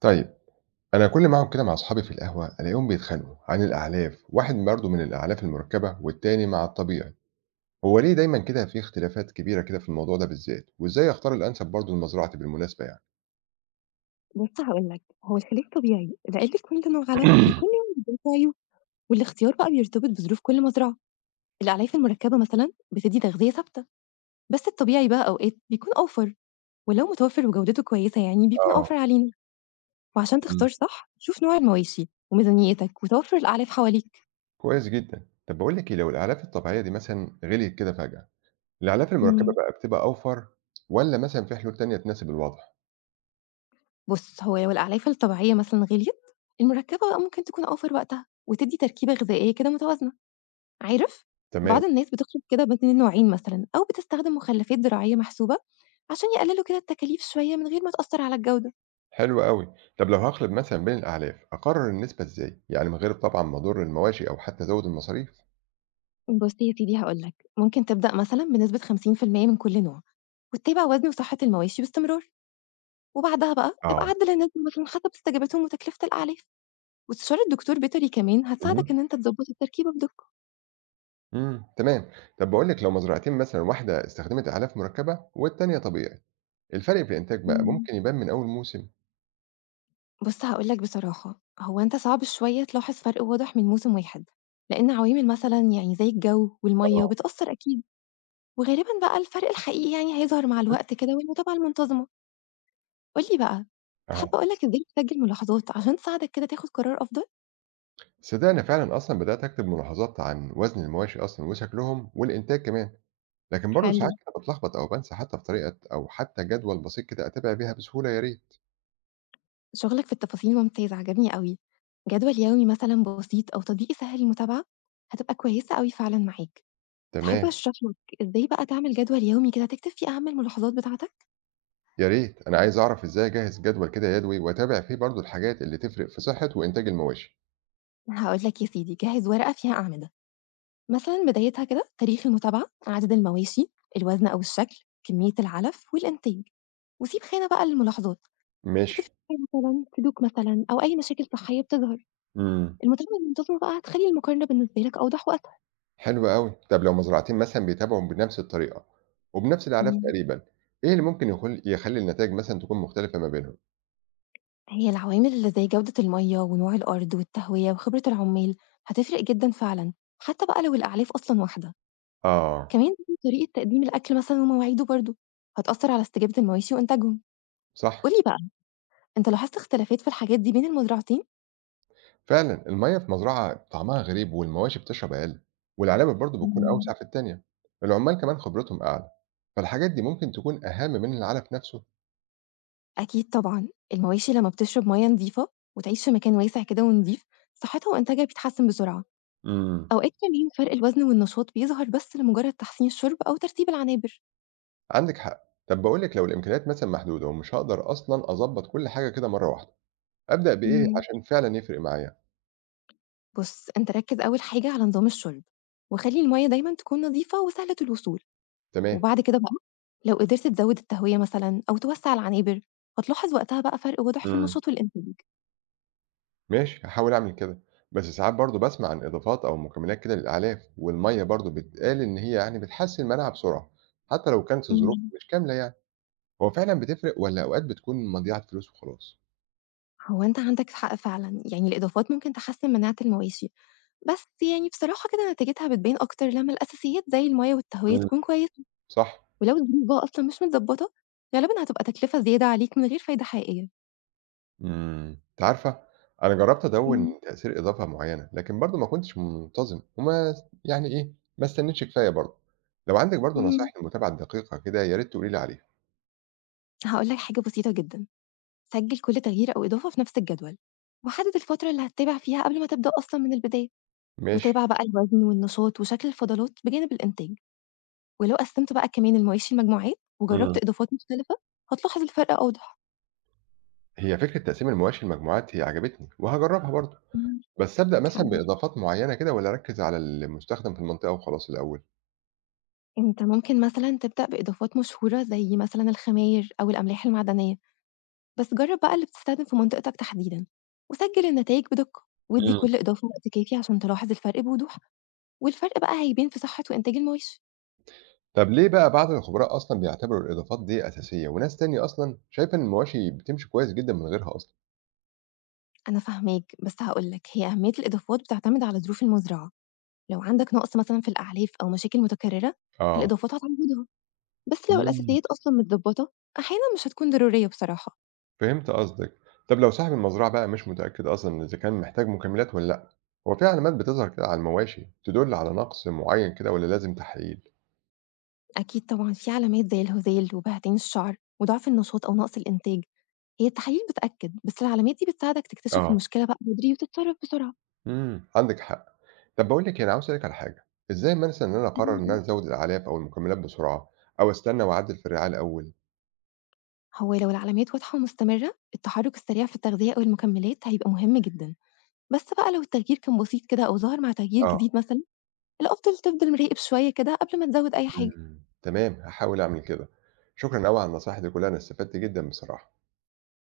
طيب، أنا كل ما أقعد كده مع أصحابي في القهوة ألاقيهم بيتخانقوا عن الأعلاف، واحد برضه من الأعلاف المركبة والتاني مع الطبيعي، هو ليه دايما كده في اختلافات كبيرة كده في الموضوع ده بالذات؟ وإزاي أختار الأنسب برضه لمزرعتي بالمناسبة يعني؟ بُص هاقول لك، هو الخلاف طبيعي، لإن كل نوع علف بيكون له ظروف وعيوب، والاختيار بقى بيرتبط بظروف كل مزرعة. الأعلاف المركبة مثلًا بتدي تغذية ثابتة، بس الطبيعي بقى أوقات بيكون أوفر، ولو متوفر وجودته كويسة بيكون أوفر آه. علينا. وعشان امم تختار صح، شوف نوع المواشي وميزانيتك وتوفر الأعلاف حواليك. كويس جدا، طب بقول لك إيه، لو الأعلاف الطبيعية دي مثلا غليت كده فجأة، الأعلاف المركبة إمم. بقى بتبقى أوفر ولا مثلا في حلول تانية تناسب الوضع؟ بُص، هو لو الأعلاف الطبيعية مثلًا غليت، المركبة بقى ممكن تكون أوفر وقتها، وتدي تركيبة غذائية كده متوازنة. عارف، تمام. بعض الناس بتخلط كده ما بين النوعين مثلًا أو بتستخدم مخلفات زراعية محسوبة عشان يقللوا كده التكاليف شوية من غير ما تأثر على الجودة. حلو قوي، طب لو هخلط مثلا بين الأعلاف أقرر النسبة إزاي؟ يعني من غير طبعا ما أضر المواشي أو حتى أزود المصاريف؟ بُص يا سيدي هاقول لك، ممكن تبدأ مثلًا بنسبة 50% من كل نوع، وتتابع وزن وصحة المواشي باستمرار، وبعدها بقى ابقى آه، عدّل النسبة مثلًا حسب استجابتهم وتكلفة الأعلاف، واستشارة دكتور بيطري كمان هتساعدك اهم، إن أنت تضبط التركيبة بدقة. إمم، تمام. طب باقول لِك، لو مزرعتين مثلًا واحدة استخدمت أعلاف مركبة والتانية طبيعي، الفرق في الإنتاج بقى إمم. ممكن يبان من أول موسم؟ بُص هاقول لك بصراحة، هو أنت صعب شوية تلاحظ فرق واضح من موسم واحد، لإن عوامل مثلًا زي الجو والمَيّة آه، بتأثر أكيد. وغالبًا بقى الفرق الحقيقي هيظهر مع اهم. الوقت كده والمتابعة المنتظمة. قُل لي بقى، تحب أها، أقول لك إزاي تسجّل ملاحظات عشان تساعدك كده تاخد قرار أفضل؟ صدقني أنا فعلًا أصلًا بدأت أكتب ملاحظات عن وزن المواشي أصلًا وشكلهم والإنتاج كمان، لكن برضه حلو. ساعات كده باتلخبط أو بانسى، حتى في طريقة أو حتى جدول بسيط كده أتابع بيها بسهولة يا ريت. شغلك في التفاصيل ممتاز، عجبني أوي. جدول يومي مثلًا بسيط أو تطبيق يسهّل المتابعة، هتبقى كويسة أوي فعلًا معاك. تحب تمام، أشرح لك إزاي بقى تعمل جدول يومي كده تكتب فيه أهم الملاحظات بتاعتك؟ يا ريت، أنا عايز أعرف إزاي أجهّز جدول كده يدوي وأتابع فيه برضه الحاجات اللي تفرق في صحة وإنتاج المواشي. هاقول لك يا سيدي، جهّز ورقة فيها أعمدة، مثلًا بدايتها كده تاريخ المتابعة، عدد المواشي، الوزن أو الشكل، كمية العلف والإنتاج، وسيب خانة بقى للملاحظات. ماشي، تكتشفي مثلًا سلوك مثلًا أو أي مشاكل صحية بتظهر، إمم. المتابعة المنتظمة بقى هتخلّي المقارنة بالنسبة لك أوضح وأسهل. حلو أوي. طب لو مزرعتين مثلًا بيتابعوا بنفس الطريقة، وبنفس الأعلاف إمم. تقريبًا، إيه اللي ممكن يخلّي النتايج مثلًا تكون مختلفة ما بينهم؟ هي العوامل اللي زي جودة المَيّة ونوع الأرض والتهوية وخبرة العمّال هتفرق جدًا فعلًا، حتى بقى لو الأعلاف أصلًا واحدة، آه، كمان طريقة تقديم الأكل مثلًا ومواعيده برضه هتأثّر على استجابة المواشي وإنتاجهم. قُل صح، لي بقى، أنت لاحظت اختلافات في الحاجات دي بين المزرعتين؟ فعلًا المَيّة في مزرعة طعمها غريب والمواشي بتشرب أقل، والعنابر برضه بتكون إمم. أوسع في التانية. العمال كمان خبرتهم أعلى، فالحاجات دي ممكن تكون أهم من العلف نفسه. أكيد طبعًا، المواشي لمّا بتشرب مَيّة نضيفة وتعيش في مكان واسع كده ونضيف، صحتها وإنتاجها بيتحسن بسرعة. إمم، أوقات كمان فرق الوزن والنشاط بيظهر بس لمجرد تحسين الشرب أو ترتيب العنابر. عندِك حق. طب باقول لِك، لو الإمكانيات مثلًا محدودة ومش هاقدر أصلًا أضبّط كل حاجة كده مرّة واحدة، أبدأ بإيه امم عشان فعلًا يفرق معايا؟ بص أنت ركز أول حاجة على نظام الشرب وخلي المية دايما تكون نظيفة وسهلة الوصول. تمام. وبعد كده بقى لو قدرت تزود التهوية مثلا أو توسع العنابر هتلاحظ وقتها بقى فرق واضح في إمم. النشاط والإنتاج. ماشي، هاحاول أعمل كده، بس ساعات برضه باسمع عن إضافات أو مكملات كده للأعلاف، والمَيّة برضه بيتقال إن هي يعني بتحسّن المناعة بسرعة، حتى لو كانت الظروف امم مش كاملة يعني، هو فعلًا بتفرق والّا أوقات بتكون مضيعة فلوس وخلاص؟ هو أنت عندك حق فعلا، الإضافات ممكن تحسن مناعة المواشي، بس بصراحة كده نتيجتها بتبان أكتر لما الأساسيات زي المية والتهوية إمم، تكون كويسة. صح. ولو الظروف بقى أصلًا مش متضبطة، غالبًا هتبقى تكلفة زيادة عليك من غير فايدة حقيقية. أنتِ عارفة أنا جرّبت أدوّن إمم، تأثير إضافة معيّنة، لكن برضه ما كنتش منتظم وما س يعني إيه، ما استنيتش كفاية برضه، لو عندِك برضه نصايح اهم. للمتابعة الدقيقة كده يا ريت تقولي لي عليها. هاقول لك حاجة بسيطة جدًا، سجل كل تغيير أو إضافة في نفس الجدول، وحدد الفترة اللي هتتابع فيها قبل ما تبدأ أصلًا من البداية، ماشي، وتابع بقى الوزن والنشاط وشكل الفضلات بجانب الإنتاج، ولو قسمت بقى كمان المواشي لمجموعات وجربت إمم، إضافات مختلفة، هتلاحظ الفرق أوضح. هي فكرة تقسيم المواشي لمجموعات هي عجبتني وهاجرّبها برضه. إمم، بس أبدأ مثلًا حلو. بإضافات معيّنة كده والّا أركّز على المستخدم في المنطقة وخلاص الأول؟ أنت ممكن مثلًا تبدأ بإضافات مشهورة زي مثلًا الخماير أو الأملاح المعدنية. بس جرّب بقى اللي بتستخدم في منطقتك تحديدًا، وسجّل النتايج بدقة، وادّي إمم. كل إضافة وقت كافي عشان تلاحظ الفرق بوضوح، والفرق بقى هيبان في صحة وإنتاج المواشي. طب ليه بقى بعض الخبراء أصلًا بيعتبروا الإضافات دي أساسية وناس تانية أصلًا شايفة إن المواشي بتمشي كويس جدًا من غيرها أصلًا؟ أنا فاهماك، بس هاقول لك هي أهمية الإضافات بتعتمد على ظروف المزرعة، لو عندك نقص مثلًا في الأعلاف أو مشاكل متكررة، آه. الإضافات هتعوّضها، بس لو إمم. الأساسيات أصلًا متضبّطة، أحيانًا مش هتكون ضرورية بصراحة. فهمت قصدك. طب لو صاحب المزرعة بقى مش متأكد أصلًا إذا كان محتاج مكملات والّا لأ، هو في علامات بتظهر كده على المواشي تدل على نقص معيّن كده والّا لازم تحاليل؟ أكيد طبعًا في علامات زي الهزال وبهتين الشعر وضعف النشاط أو نقص الإنتاج، هي التحاليل بتأكد، بس العلامات دي بتساعدك تكتشف آه. المشكلة بقى بدري وتتصرّف بسرعة. إمم، عندِك حق. طب باقول لِك إيه، أنا عاوز أسألِك على حاجة، إزاي مثلًا إن أنا أقرر إن أنا اهم. أزوّد الأعلاف أو المكملات بسرعة، أو أستنى وأعدّل في الرعاية الأول؟ هو لو العلامات واضحة ومستمرة، التحرُّك السريع في التغذية أو المكملات هيبقى مهم جدًا، بس بقى لو التغيير كان بسيط كده أو ظهر مع تغيير آه، جديد مثلًا، الأفضل تفضل مراقب شوية كده قبل ما تزوّد أي حاجة. إمم، تمام، هاحاول أعمل كده، شكرًا أوي على النصايح دي كلها، أنا استفدت جدًا بصراحة.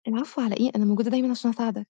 العفو على إيه، أنا موجودة دايمًا عشان أساعدك.